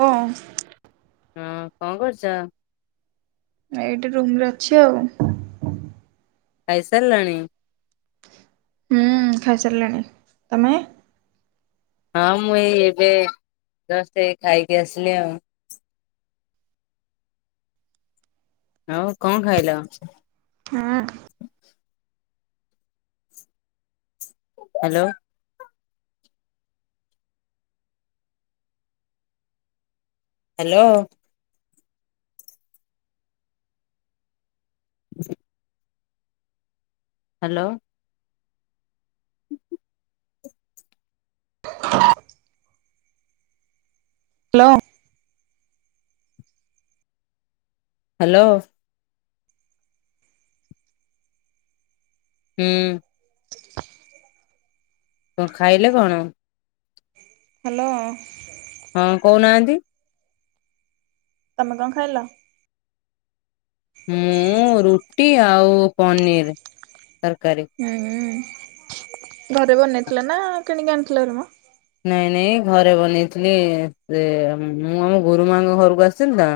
ହଁ ହଁ, କଣ କରୁଛ? ଏଇଟି ରୁମ ରେ ଅଛି ଆଉ। ଖାଇସାରିଲାଣି? ହୁଁ ଖାଇସାରିଲାଣି। ତମେ? ହଁ ମୁଁ ଏଇ ଏବେ ଜଷ୍ଟ୍ ଏଇ ଖାଇକି ଆସିଲି ଆଉ। ଆଉ କଣ ଖାଇଲ? ହଁ hello. Hello. [unintelligible] Hello. Hello. Hello. ହମ୍। କଣ ଖାଇଲେ କଣ? ହ୍ୟାଲୋ। ହଁ କହୁନାହାନ୍ତି। ତମେ କଣ ଖାଇଲ? ମୁଁ ରୁଟି ଆଉ ପନିର ତରକାରୀ। ହୁଁ ଘରେ ବନେଇଥିଲ ନା କିଣିକି ଆଣିଥିଲ ରମ। ନାଇଁ ନାଇଁ ଘରେ ବନେଇଥିଲି ସେ ମୁଁ ଆମ ଗୁରୁ ମାଙ୍କ ଘରକୁ ଆସିଲି ତ।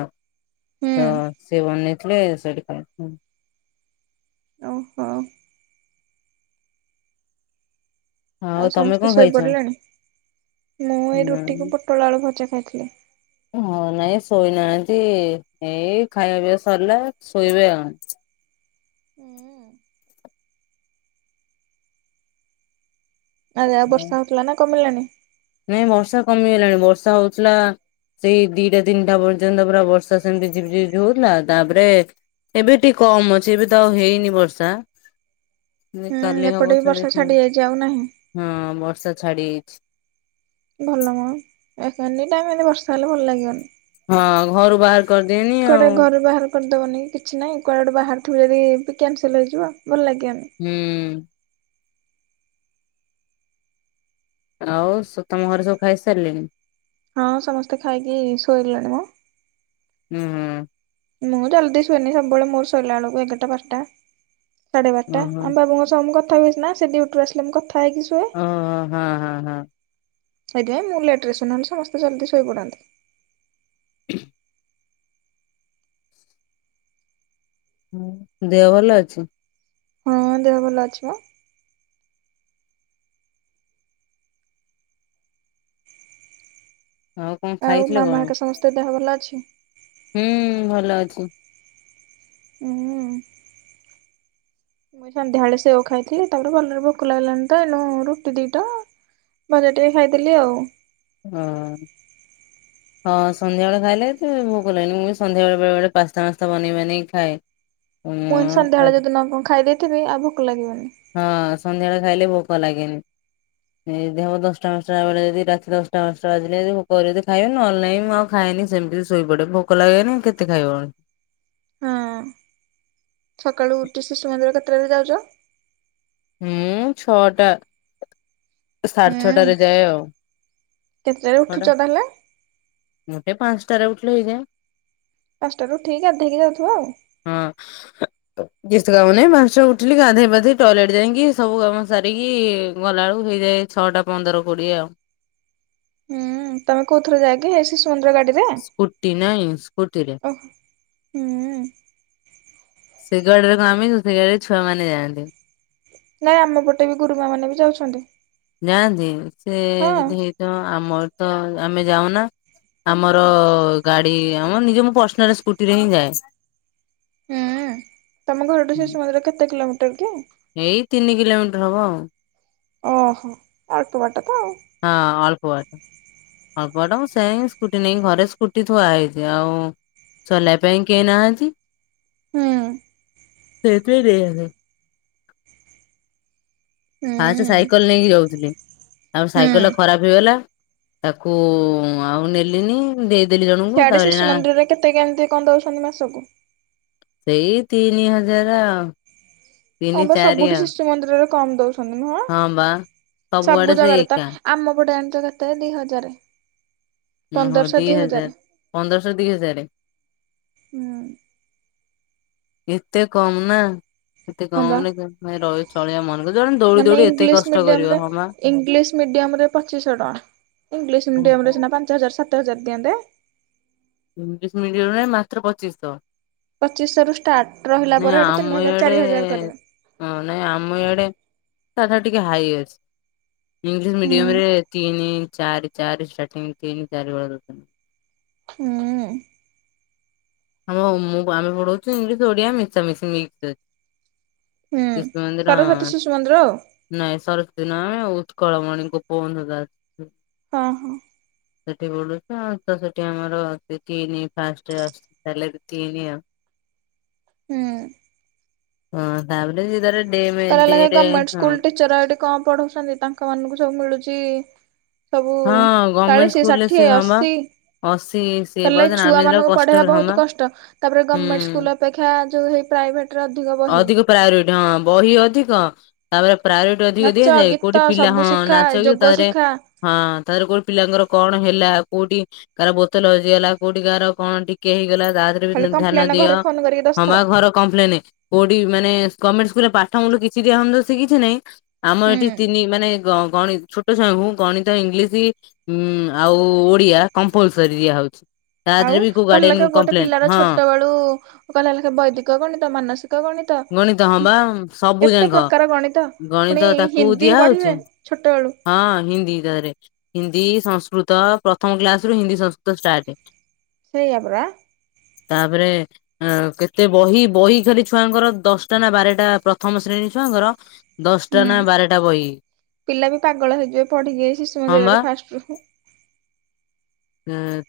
ହୁଁ। ତ ସେଏ ବନେଇଥିଲେ ସେଇଠି ତ। ଓହୋ। ଆଉ ତମେ କଣ ସମସ୍ତେ ଖାଇଛ? ଶୋଇପଡ଼ିଲେଣି? ମୁଁ ଏଇ ରୁଟିକୁ ନାଇଁ ପୋଟଳ ଆଳୁ ଭଜା ଖାଇଥିଲି। ହଁ ନାଇଁ ଶୋଇନାହାନ୍ତି। ଏଇ ଖାଇବା ପିଆ ସରିଲା ଶୋଇବେ ଆଉ। ଆଜ୍ଞା। ବର୍ଷା ହଉଥିଲା ନା କମିଲାଣି? ନାଇଁ ବର୍ଷା କମିଗଲାଣି ବର୍ଷା ହଉଥିଲା। ସେଇ ଦିଟା ତିନିଟା ପର୍ଯ୍ୟନ୍ତ ପୁରା ବର୍ଷା ସେମିତି ଝିପଝିପ ହଉଥିଲା। ତାପରେ ଏବେ ଟିକେ କମ ଅଛି ଏବେ ତ ହେଇନି ବର୍ଷା। ହଁ ହୁଁ ଏପଟେ ବର୍ଷା ବି ଛାଡି ଯାଇଛି ଆଉ ନାହିଁ ଯାଇଛି। ଭଲ ମ ଏ ଏନି ଟାଇମ ଏି ଭର୍ଷା ହେଲେ ଭଲ ଲାଗିବନି। ହଁ ଘରୁ ବାହାର କରିଦିଏନି କୁଆଡେ ଆଉ। ଘରୁ ବାହାର କରିଦବନି କିଛି ନାଇଁ କୁଆେଡୁ ବାହାରୁ ଥିବ ଯଦି ବି କ୍ୟାନସଲ ହେଇଯିବ ଭଲ ଲାଗିବନି। ହୁଁ। ଆଉ ସ ତମ ଘରେ ସବୁ ଖାଇସାରିଲେଣି? ହଁ ସମସ୍ତେ ଖାଇକି ଶୋଇଲେଣି ମୋ। ହୁଁ ହୁଁ। ମୁଁ ଜଲ୍ଦି ଶୁଏନି ସବୁ ବେଳେ ମୋର ସୋଇଲା ବେଳକୁ ଏଗାରା ବାରଟା। ସାଢେ ବାରଟା ଓହୋ ଆମ ବାବୁଙ୍କ ସହ ମୁ କଥା ହେବି ସିନା ସେ ଡ୍ୟୁଟିରୁ ଆସିଲେ ମୁଁ କଥା ହେଇକି ଶୁଏ। ଓ ହଁ ହଁ ହଁ। ସେଇଥି ପାଇଁ ମୁଁ ଲେଟ୍ ସୁନାଲେ ସମସ୍ତେ ଜଲ୍ଦି ଶୋଇପଡ଼ାନ୍ତି। [inaudible] ଦେହ ଭଲ ଅଛି? ହଁ ଦେହ ଭଲ ଅଛିିବା। ଆଉ କଣ ଆଉ ଖାଇଥିଲେ କଣ? ମାମାହାକ୍ ସମସ୍ତେ ଦେହ ଭଲ ଅଛି? ହୁଁ ଭଲ ଅଛି। ଉଁ ହୁଁ ଉଁ। [inaudible] ମୁଇଁ ସନ୍ଧ୍ୟାବେଳେ ସେଓ ଖାଇଥିଲି ତାପରେ ଭଲରେ ଭୋକ ଲାଗିଲାନି ତ ଏଣୁ ରୁଟି ଦିଟା ବରା ଟିଏ ଖାଇଥିଲି ଆଉ। ହଁ। ହଁ ସନ୍ଧ୍ୟାବେଳେ ଖାଇଲେ ଏଥି ଭୋକ ଲାଗେନି ମୁଁ ବି ସନ୍ଧ୍ୟା ବେଳେ ବେଳେ ପାସ୍ତା ମାସ୍ତା ବନେଇ ବାନେଇ ଖାଏ। [inaudible] ମୁଁ ହିନ୍ ଆଉ ସନ୍ଧ୍ୟାବେଳେ ଆଜି ଯଦି ନ କଣ ଖାଇଦେଇଥିବି ଆଉ ଭୋକ ଲାଗିବନି। ହଁ ସନ୍ଧ୍ୟାବେଳେ ଖାଇଲେ ଭୋକ ଲାଗେନି। ଏଇଦିହବ ଦଶଟା ପାଞ୍ଚଟା ବେଳେ ଯଦି ରାତି ଦଶଟା ପାଞ୍ଚଟା ବାଜିଲେ ଯବି ଭୋକକରିବ ଯେ ଖାଇବା ନହଲେ ନାଇଁ ମ ଖାଏନି ସେମିତି ଶୋଇ ପଡ଼େ ଭୋକ ଲାଗେନି କେତେ ଖାଇବଣ୍ ହଁ ସକାଳୁ ଉଠି ଶିଶୁ ମନ୍ଦିର କେତେବେଳେ ଯାଉଚ? ମୁଁ ଛଅଟା ସାଢ୍ ହୁଁ ଛଅଟାରେ ଯାଏ ଆଉ କେତେଟାରେ [inaudible] ଉଠୁଚ ଅଟା ତାହେଲେ? ମୁଁଟେ ପାଞ୍ଚଟାରେ ଉଠଲେ ହେଇଯାଏ। ପାଞ୍ଚଟାରୁ ଉଠିକ୍ ଗାଧେଇକି ଯାଉଥୁବ ଆଉ। ହଁ [unintelligible] [unintelligible] ଗେସ୍ଥ କାମୁନି ମାଷ୍ଟ ଉଠିଲି ଗାଧେଇ ପାଧେଇ ଟଏଲେଟ୍ ଯାଇଁକି ସବୁ କାମ ସାରିକିଇ ଗଲା ବେଳୁ ଦୋଇଧାଇ ଛଅଟା ପନ୍ଦର କୋଡ଼ିଏ ଆଉ। ହୁଁ ତମେ କୋଉ ଥରେ ଯାଅକି ହେଇ ଶିଶୁମନ୍ଦିର ଗାଡ଼ିରେ? ସ୍କୁଟି ନାଇଁ ସ୍କୁଟିରେ। ଓହ୍ ହୁଁ ସେ ଗାଡ଼ିରେ କଣ ଆମେ ଜିବୁ। ସେ ଗଡ଼ିରେ ଛୁଆମାନେ ଯାଆନ୍ତି। ନାଇଁ ଆମ ପଟେ ବି ଗୁରୁମା ମାନେ ବି ଯାଉଛନ୍ତି। ଯାଆନ୍ତି ସେ ହଁ। ଯଦି ହେଇଥିବ ଆମର୍ ତ ଆମେ ଯାଉନା। ଆମର ଗାଡ଼ି ଆମର ନିଜେ ମୁ ପର୍ସନାଲ ସ୍କୁଟି ରେ ହିଁ ଯାଏ। ହୁଁ ତମ ଘରଠୁ ଶିଶୁମନ୍ଦିର କେତେ କିଲୋମିଟର କି? ଏଇ ତିନି କିଲୋମିଟର ହବ ଆଉ। ଓହୋ ଅଳ୍ପ ବାଟ ତ ଆଉ। ହଁ ଅଳ୍ପ ବାଟ୍। ଅଳ୍ପବାଟା ମୁଁ ସେଇଁ ସ୍କୁଟି ନେଇଁ ଘରେ ସ୍କୁଟି ଥୁଆ ହେଇଛି ଆଉ ଚଲେଇୟା ପାଇଁ କେଇ ନାହାଁନ୍ତି। ହୁଁ। [unintelligible] ସେତ ବି ଦେଇ ହାସ୍ଟେ ହୁଁ ସାଇକଲ୍ ନେଇକି ଯାଉଥିଲି ଆଉ ହୁଁ। ସାଇକଲ ଖରାପେ ହେଇଗଲା ତାଖୁଉଁ ଆଉ ନେଲିନି। ଉଁ ଦେଇଦେଲି ଜଣୁ ସିଆଡ଼େ ଶିଶୁ ମନ୍ଦିରରେ କେତେ କେମିତି କଣ ଦଉଛନ୍ତି ମାସକୁ? ସେଇ ତିଇନି ହଜାର ଆଉ। ହଁ ତିନି ବା ଚାରି ସବୁଠି ଆଉ ଶିଶୁ ମନ୍ଦିରରେ କମ୍ ଦଉଛନ୍ତି ନୁହଁ ହଁ ବା ସବୁଆଡେ ସବୁ ସେ ଜାଗାରେ ତା ଏକା ଆମ ପଟେ ଆଣିଛ କେତେ ଦି ହଜାରେ। ଉଁ ହୋ ପନ୍ଦରଶହ ଦି ହଜାର ହଜାରେ। ପନ୍ଦରଶହ ଦି ହଜାରେ। ହୁଁ ଏତେ କମ୍ ନା? ଏତେ ହଁ କମ୍ ବା। ରେ କେମିତି ରହି ଚଳିବା ମନ କର ଜଣେ ଦୌଡି ମାନେ ଦୌଡି ଏତେ ଇଂଲିଶ କଷ୍ଟ କରିବ ମିଡିୟମ ରେ ହଁ ବା ଇଂଲିଶ ମିଡିୟମ ରେ ପଚିଶହ ଟଙ୍କା। ଇଂଲିଶ ମିଡିୟମ୍ ଓହୋ ରେ ସିନା ପାଞ୍ଚ ହଜାର, ସାତ ହଜାର ଦିଅନ୍ତେ? ଇଂଲିଶ ମିଡିୟମରେ ମାତ୍ର ପଚିଶିଶହ। ପଚିଶି ଶହ ରୁ ଷ୍ଟାର୍ଟ, ରହିଲା ପରେ ହେଟୁ ଆମ ତିନି ହଜାର, ଇଆଡେ ଚାରି ହଜାର କରିବେ। ହଁ ନାଇଁ ଆମ ଇଆଡେ [unintelligible] ଟିକେ ହାଇ ଅଛି। ଇଂଲିଶ ମିଡିୟମ ହୁଁ ରେ ତିନି ଚାରି, ଚାରି ଷ୍ଟାର୍ଟିଂ, ତିନି ଚାରି ଭଳିଆ ଦଉଚନ୍ତି। ହୁଁ ଉଁ ଆମ ମୁଁ ଆମେ ପଢଉଚୁ ଇଂଗିଲିଶି ଓଡ଼ିଆ ମିଶାମିଶି ମିକ୍ସରେ। ହୁଁ, ସରସ୍ୱତୀ ଶିଶୁ ମନ୍ଦିର ଆଉ। ନାଇଁ, ସରସ୍ୱତୀ ନୁହଁ, ଉତ୍କଳମଣି ଗୋପବନ୍ଧୁ ଦାସ। ହଁ ହଁ। ସେଠି ପଢ଼ଉଚୁ ଆଉ ତ ସେଠି ଆମର ତିନି ଫାଷ୍ଟ ଆସ୍ ହେଲେବି ତିନି ଆ ହୁଁ ଉଁ। ହଁ, ତା ପରେ ସେ ତାର ଡେମ୍ କହିଲା ଲେଖେ ଡେରେ ଗଭର୍ଣ୍ଣମେଣ୍ଟ ହଁ। ସ୍କୁଲ ଟିଚର ଏଠି କଣ ପଢଉଚନ୍ତି, ତାଙ୍କ ମାନଙ୍କୁ ସବୁ ମିଳୁଚି ସବୁ ହଁ ଚାଳିଶି, ଷାଠିଏ, ଅଶୀ ଅଶିଶ୍ କହିଲେ ଛୁଆ ମାନଙ୍କୁ ପଢେଇବା ବହୁତ କଷ୍ଟ, ତାପରେ ଗଭର୍ଣ୍ଣମେଣ୍ଟ ହୁଁ। ସ୍କୁଲର ଅପେକ୍ଷା ଯୋଉ ହେଇ ପ୍ରାଇଭେଟ ରେ ଅଧିକ ବହି। ପ୍ରାୟୋରିଟି ହଁ ବହି ଅଧିକ, ତାପରେ ପ୍ରାୟୋରି ଅଧିକ ନାଚ ଦିଆଯାଏ, କୋଉଠି ଗୀତ ପିଲା ସବୁ ହଁ ଶିଖା ନାଚ ଗୀତ ଯୋଗ ରେ ଶିଖା ହଁ, ତାପରେ କୋଉଠି ପିଲାଙ୍କର କଣ ହେଲା? କୋଉଠି କାର ବୋତଲ ହଜିଗଲା, କୋଉଠି କାହାର କଣ ଟିକେ ହେଇଗଲା, ତା ଦେହରେ ଖାଲି ଧ୍ୟାନ କମ୍ପ୍ଲେନ ଦିଅ, ଘରେ ଫୋନ କରିକି ହପା ଦଶଥର। ଘର କଂପ୍ଲେନ, କୋଉଠି ମାନେ ଗଣମେଣ୍ଟ ସ୍କୁଲ୍ ରେ ପାଠ ମୁଳୁରୁ କିଛି ଦିଆ ହଉନି ସେ କିଛି ନାଇଁ ଆମ ଏଠି ତିନି ମାନେ ଗଣ ଗଣି ଛୋ ଛୋଟ ଛୁଆଙ୍କୁ ଗଣିତ, ଇଂଲିଶି ଉ ଆଉ ଓଡିଆ, କମ୍ପଲସରି ଦିଆ ହଉଛି। ତା ଦେହରେ ବି କୋଉ ଗାଡିଆନ୍ କମ୍ପ୍ଲେନ୍, ହଁ। ତୁ କହିଲା ଭଳିଆ ସେ ବୈଦିକ ଗଣିତ, ମାନସିକ ଗଣି ଗଣିତ ହଁ ବା ସବୁ କେତେ ଯାକ ପ୍ରକାର ଗଣିତ, ପୁଣି ଗଣିତ ତାକୁ ହିନ୍ଦୀ ଦିଆହଉଛି ପଢିବେ ଛୋଟବେଳୁ। ହଁ ହିନ୍ଦୀ [unintelligible] ରେ। ହିନ୍ଦୀ, ସଂସ୍କୃତ, ପ୍ରଥମ କ୍ଲାସ ରୁ ହିନ୍ଦୀ ସଂସ୍କୃତ ଷ୍ଟାର୍ଟ ସେଇଆ ପରା। ତାପରେ ଅ କେତେ ବହି, ବହି ଖାଲି ଛୁଆଙ୍କର ଦଶଟା, ନା ବାରଟା, ପ୍ରଥମ ଶ୍ରେଣୀ ଛୁଆଙ୍କର ଦଶଟା ହୁଁ, ନା ବାରଟା ବହି ପିଲା ବି ପାଗଳ ହେଇଯିବେ ପଢିକି, ଏଇ ଶିଶୁ ହଁ ମନ୍ଦିର ବା ରେ ଫାଷ୍ଟ ରୁ।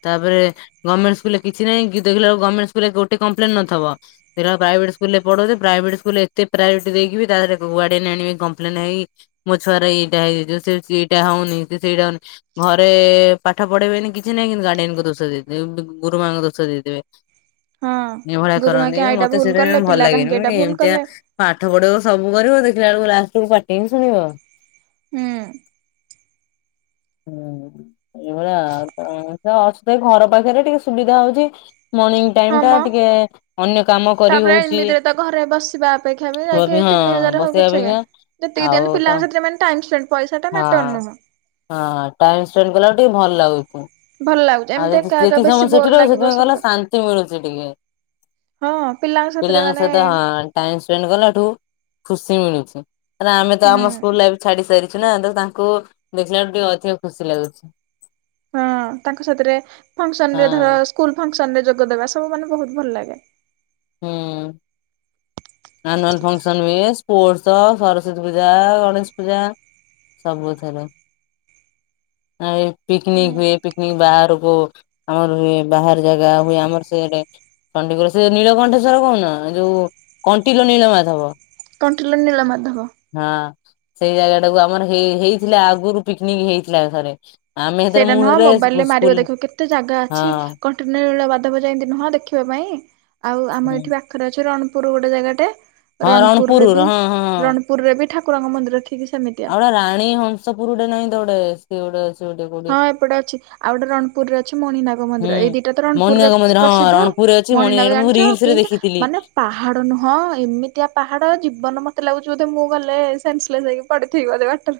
ତାପରେ ଗଭର୍ଣ୍ଣମେଣ୍ଟ ସ୍କୁଲରେ କିଛି ନାଇଁ, ଦେଖିଲା ଗର୍ଣମେଣ୍ଟ ସ୍କୁଲ ରେ ଗୋଟେ କମ୍ପ୍ଲେନ ନଥିବ। ଦେଖିଲାବେଳୁ ପ୍ରାଇଭେଟ ସ୍କୁଲ ରେ ପଢଉଚ, ପ୍ରାଇଭେଟ ସ୍କୁଲ ଏତେ ପ୍ରାୟୋରିଟି ଦେଇକିବି, ତା ଦେହରେ ଗାଡିଆନ ଆଣିବେ କମ୍ପ୍ଲେନ ହେଇ ମୋ ଛୁଆ ର ଏଇଟା ହେଇଯିବ, ସେଇଟା ହଉନି, ସେ ସେଇଟା ହଉନି, ଘରେ ପାଠ ପଢେଇବେନି କି କିଛିନାହିଁ, କିନ୍ତୁ ଗାଡିଆନ କୁ ଦୋଷ ଦେଇଦେବେ, ଗୁରୁମାଙ୍କୁ ଦୋଷ ଦେଇଦେବେ। ହଁ ଏଇଭଳିଆ ଗୁରୁମା କରନ୍ତି କି ଯେ, ଏଇଟା ମତେ ଭୁଲ ସେଥି ପାଇଁ କଲେ ଜମା ଭଲ ପିଲା ଲାଗେନି, କାହିଁକି ମୁଁ ଏଇଟା କହିବି ଭୁଲ ଏମତିଆ କଲେ। ପାଠ ପଢ଼େଇବ, ସବୁ କରିବ, ଦେଖିଲା ବେଳକୁ ଲାଷ୍ଟ କୁ ପାଟିି ହିଁ ଶୁଣିବ। ହୁଁ। ହୁଁ ଏଇଭଳିଆ ଆଉ ଅଛ ତ ଘର ପାଖରେ ଟିକେ ସୁବିଧା ହଉଛି। ମର୍ଣିଂ ଟାଇମ ହଁ ଟା ମ ଟିକେ ଅନ୍ୟ କାମ କରି ତାପରେ ହଉଛି ଏମିତିରେ ତ ଘରେ ବସିବା ଅପେକ୍ଷା ବି ହଁ ଯାଇକି ତିନି ହଜାର ହଉ ବସିବା ପଛକେ ଅପେକ୍ଷା ଯେତିକି ଆଉ ଦିନ ତ ପିଲାଙ୍କ ସେଥିରେ ମାନେ ଟାଇମ୍ ସ୍ପେଣ୍ଡ ପଇସା ଟା ହଁ ମ୍ୟାଟର ନୁହଁ। ହଁ ଟାଇମ ସ୍ପେଣ୍ଡ କଲାକୁ ଟିକେ ଭଲ ଲାଗୁଛି। ଭଲ ଲାଗୁ ଆଉ ଯେତିି ସମୟ ସେଠି ରହୁ ସେଥିପାଇଁ କହିଲ ଶାନ୍ତି ମିଳୁଛି ଟିକେ। ହଁ ପିଲାଙ୍କ ସାଥିରେ ପିଲଙ୍କ ମାନେ ସହିଁତ ହଁ। ଟାଇମ ସ୍ପେଣ୍ଡ କଲାଠୁ ଖୁସି ମିଳୁଛି ଆମେ ତ ହୁଁ ଆମ ସ୍କୁଲ ଲାଇଫ ଛାଡି ସାରିଛୁ ନା ତ ତାଙ୍କୁ ଦେଖିଲା ବେଳେ ଟିକେ ଅଧିକ ଖୁସି ଲାଗୁଛି। ହଁ ତାଙ୍କ ସାଥିରେ ଫଙ୍କସନ ହଁ ରେ ଧର ସ୍କୁଲ ଫଙ୍କସନରେ ଯୋଗଦବା ସବୁ ମାନେ ବହୁତ ଭଲ ଲାଗେ। ହୁଁ ଆନୁଆଲ ଫଂକସନ [unintelligible] ପୋର୍ଶ ସରସ୍ଵତୀ ପୂଜା ଗଣେଶ ପୂଜା ସବୁ ଥିରୁ ଆ ହୁଁ ପିକନିକ ହୁଏ, ପିକନିକ ବାହାରକୁ ଆମର ହୁଏ ବାହାର ଜାଗା ହୁଏ ଆମର ସେ ଚଣ୍ଡିଗୁର ସେ ନୀଳକଣ୍ଠେଶ୍ଵର କହୁନ ଯୋଉ କଣ୍ଟିିଲ ନୀଳମାଥବ। କଣ୍ଟିଲର ନୀଳମାଧବ। ହଁ ସେଇ ଜାଗା ଟାକୁ ଆମର ହେଇଥିଲା ଆଗରୁ ପିକନିକ ହେଇଥିଲା ଥରେ। ଆମେ ହେଥିରେ ସେଇଟା ମୁଁ ନୁହଁ ହେଥିରେ ମୋବାଇଲ ରେ ମାରିବ ସ୍କୁଲ ଦେଖିବ କେତେ ଜାଗା ହଁ ଅଛି କ ନୀଳ ବାଧବ ଯାଇତି ନହଁ ଦେଖିବା ପାଇଁ ଆଉ ଆମ ଏଠି ବା ପାଖରେ ଅଛି ରଣପୁର ଗୋଟେ ଜାଗାଟେ ହଁ ରଣପୁର ରଣପୁରରେ ବି ହଁ ହଁ ହଁ ରଣ ପୁରରେ ବି ଠାକୁର ମନ୍ଦିର ଠିକ୍ ସେମିତି। ଆଉ ରାଣୀ ହଂସପୁର ଗୋଟେ ନାଇଁ ତୋଟେ ସିଏ ଗୋଟେ ଅ ହଁ ଏପଟେ ଅଛି ଆଉ ଗୋଟେ ରଣପୁରରେ ଅଛି ମଣିନାଗ ମନ୍ଦିର ଏଇ ହୁଁ ଦିଟା ତ ରଣପୁର ରେ ମଣିନାଗ ମନ୍ଦିର ହଁ ପ୍ରସିଦ୍ଧ। ରଣପୁରରେ ଅଛି ମଣି ନାଗ ମଣିନାଗ ମୁଁ ଜାଣିଛ ରିଲସ ରେ କେମୁ ଦେଖିଥିଲି। ମାନେ ପାହାଡ ନୁହଁ ଏମିତିଆ ପାହାଡ ଜୀବନ ମତେ ଲାଗୁଛି ବୋଧେ ମୁଁ ଗଲେ ସେନ୍ସ ଲେସ୍ ହେ [unintelligible] ବାଟରେ।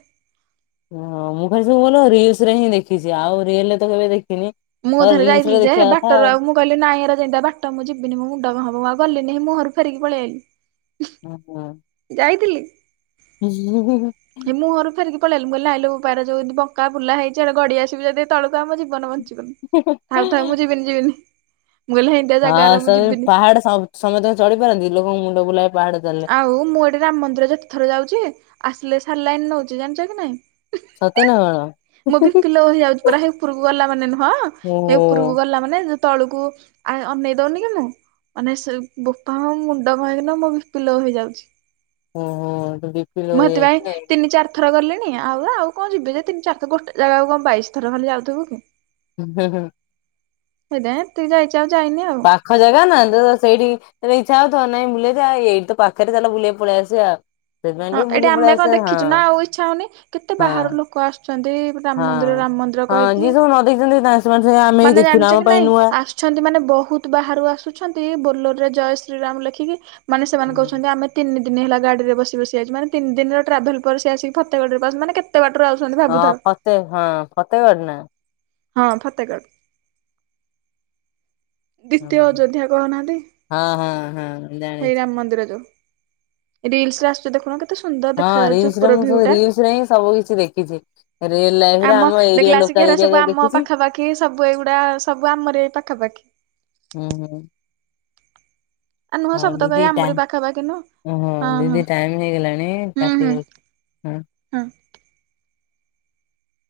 ଓ ମୁଁ ଖାଲି ସବୁ ଭଲ ରିଲସ ରେ ହିଁ ଦେଖିଛି ଆଉ ରିଲ ରେ ତ କେବେ ଦେଖିନି। ମୁଁ ତ ଥରେ ରିଲସ ରେ ଯାଇଥିଲି ଯେ ହେ ଦେଖିବା କଥା ବାଟରୁ ଆଉ ମୁଁ କହିଲି ନାଇଁ ଏରା ଯେଉଁ ତିଆ ବାଟ ମୁଁ ଯିବିନି ମୋ ମୁଣ୍ଡ ହବ ଆଉ ଗଲିିନି ମୁଁହ ରୁ ଫେରିକି ପଳେଇ ଆଇଲି। ହୁଁ ହୁଁ। ଯାଇଥିଲି। [unintelligible] ମୁହଁରୁ ଫେରିକି ପଳିଆଇଲି ମୁଁ କହିଲି ନାଇ ଲୋ ବୋପା ପାର ଯି ବଙ୍କା ବୁଲା ହେଇଛି ଆଡେ ଗଡି ଆସିବି ଯଦି ତଳକୁ ଆଉ ମୋ ଜୀବନ ବ ଥାଉ ଥାଉ ମୁଁ ଯିବିନି ଯିବିନି। ମୁଁ କହିଲି ହେମିତିଆ ହଁ ଜାଗାରା ମୁଁ ସେ ଯିବିନି। ପାହାଡ ସମତେ ଚଢିପାରନ୍ତି କି ଲୋକଙ୍କ ମୁଣ୍ଡ ବୁଲାଏ। ପାହାଡ ଚାଲିଲେ ଆଉ ମୁଁ ଏଠି ରାମ ମନ୍ଦିର ଯେତେଥର ଯାଉଛି ଆସିଲେ ସାଲାଇନ ନଉଛି ଜାଣିଛ କି ନାଇଁ। ସତେ ନା କଣ? ମୁଁ ବି କିଲୋ ହେଇଯାଉଛି ପୁରା ହେଇ ଉପରକୁ ଗଲା ମାନେ ନୁହଁ ହେଇ ଓହୋ ଉପରକୁ ଗଲା ମାନେ ତଳୁକୁ ଆ ଅନେଇ ଦଉନି କି ମୁଁ ମାନେ ବୋପା ମୁଣ୍ଡ ହେଇକିନା ମୋ ପିଲ ହୋଇଯାଉଛି ଓହୋ ତୋ ବିପି ଲୋ ମୁ ହେଥିପାଇ ହେଇଯାଇଛି ତିନି ଚାର ଥର ଗଲିଣି ଆଉ ଆଉ କଣ ଯିବି ଯେ ତିନି ଚାର ଗୋଟେ ଜାଗାକୁ କଣ ବାଇଶଥର ଖାଲି ଯାଉଥିବୁ କି। ହୁଁ ହୁଁ ହୁଁ। ହେ ଏତିକି ଯାଇଚି ଆଉ ଯାଇନି ଆଉ। [unintelligible] ସେଇଠି ଇଛା ହଉଥିବ ନାଇଁ ବୁଲେଇ ଏଇଠି ତ ପାଖରେ ଚାେ ବୁଲେଇ ପଳେଇ ଆସିବା ଆଉ। ହଁ ଏଠି ଆମେ କଣ ଦେଖିଛୁ ନା ଆଉ ଇଚ୍ଛା ହଉନି କେତେ ହଁ ବାହାର ଲୋକ ଆସୁଛନ୍ତି ହଁ ରାମ ମନ୍ଦିର ରାମ ମନ୍ଦିର ହଁ କହିକି। [unintelligible] ଅଛନ୍ତି ମାନେ ବହୁତ ବାହାରୁ ଆସୁଛନ୍ତି ବୋଲୋର ରେ ଜୟ ଶ୍ରୀରାମ ଲେଖିକି ମାନେ ସେମାନେ କହୁଛନ୍ତି ଆମେ ତିନି ଦିନ ହେଲା ଗାଡ଼ିରେ ବସି ବସି ଆସି ମାନେ ତିନିିନ ଟ୍ରାଭେଲସସି ଆସିକି ଫତେଗଡ଼ିରେସ ମାନ କେତେ କେତେ ବାଟରେ ଆସୁଛନ୍ତି ହଁ ଭାବୁଥାଉ। ହଁ ଫତେ ଫତେହଗଡ଼ ନା। ହଁ ଫତେଗଡ଼। ହଁ ଦ୍ୱିତୀୟ ଅଯୋଧ୍ୟା କହୁନାହାନ୍ତି ହଁ ହଁ ହେଇ ଜାଣିଛି। ରାମ ମନ୍ଦିର ଯୋଉ। ରିଲସରେ ଆସୁଚି ଦେଖୁନ କେ ହଁ ରସ ରେ ମୁଁ ସବୁ ରିଲସ ରେ ହିଁ ସବୁ କିଛି ଦେଖିଛି ରିଅଲ ଲାଇଫ୍ରେ ଆମ ଏରିଆ ଲ ଏର ସବୁ ଆମ ପାଖାପାଖି ସବୁ ଏଇଗୁଡା ସବୁ ଆମର ଏଇ ପାଖାପାଖି। ହୁଁ ହୁଁ ଆ ନୁହଁ ହଁ ସବୁତକ ଦିଦି ଏଇ ଟା ଆମରି ପାଖାପାଖି ନୁହଁ ହଁ ଦିଦି ଟାଇମ ହେଇଗଲାଣି ହୁଁ ହୁଁ [unintelligible] ହୁଁ। ହଁ।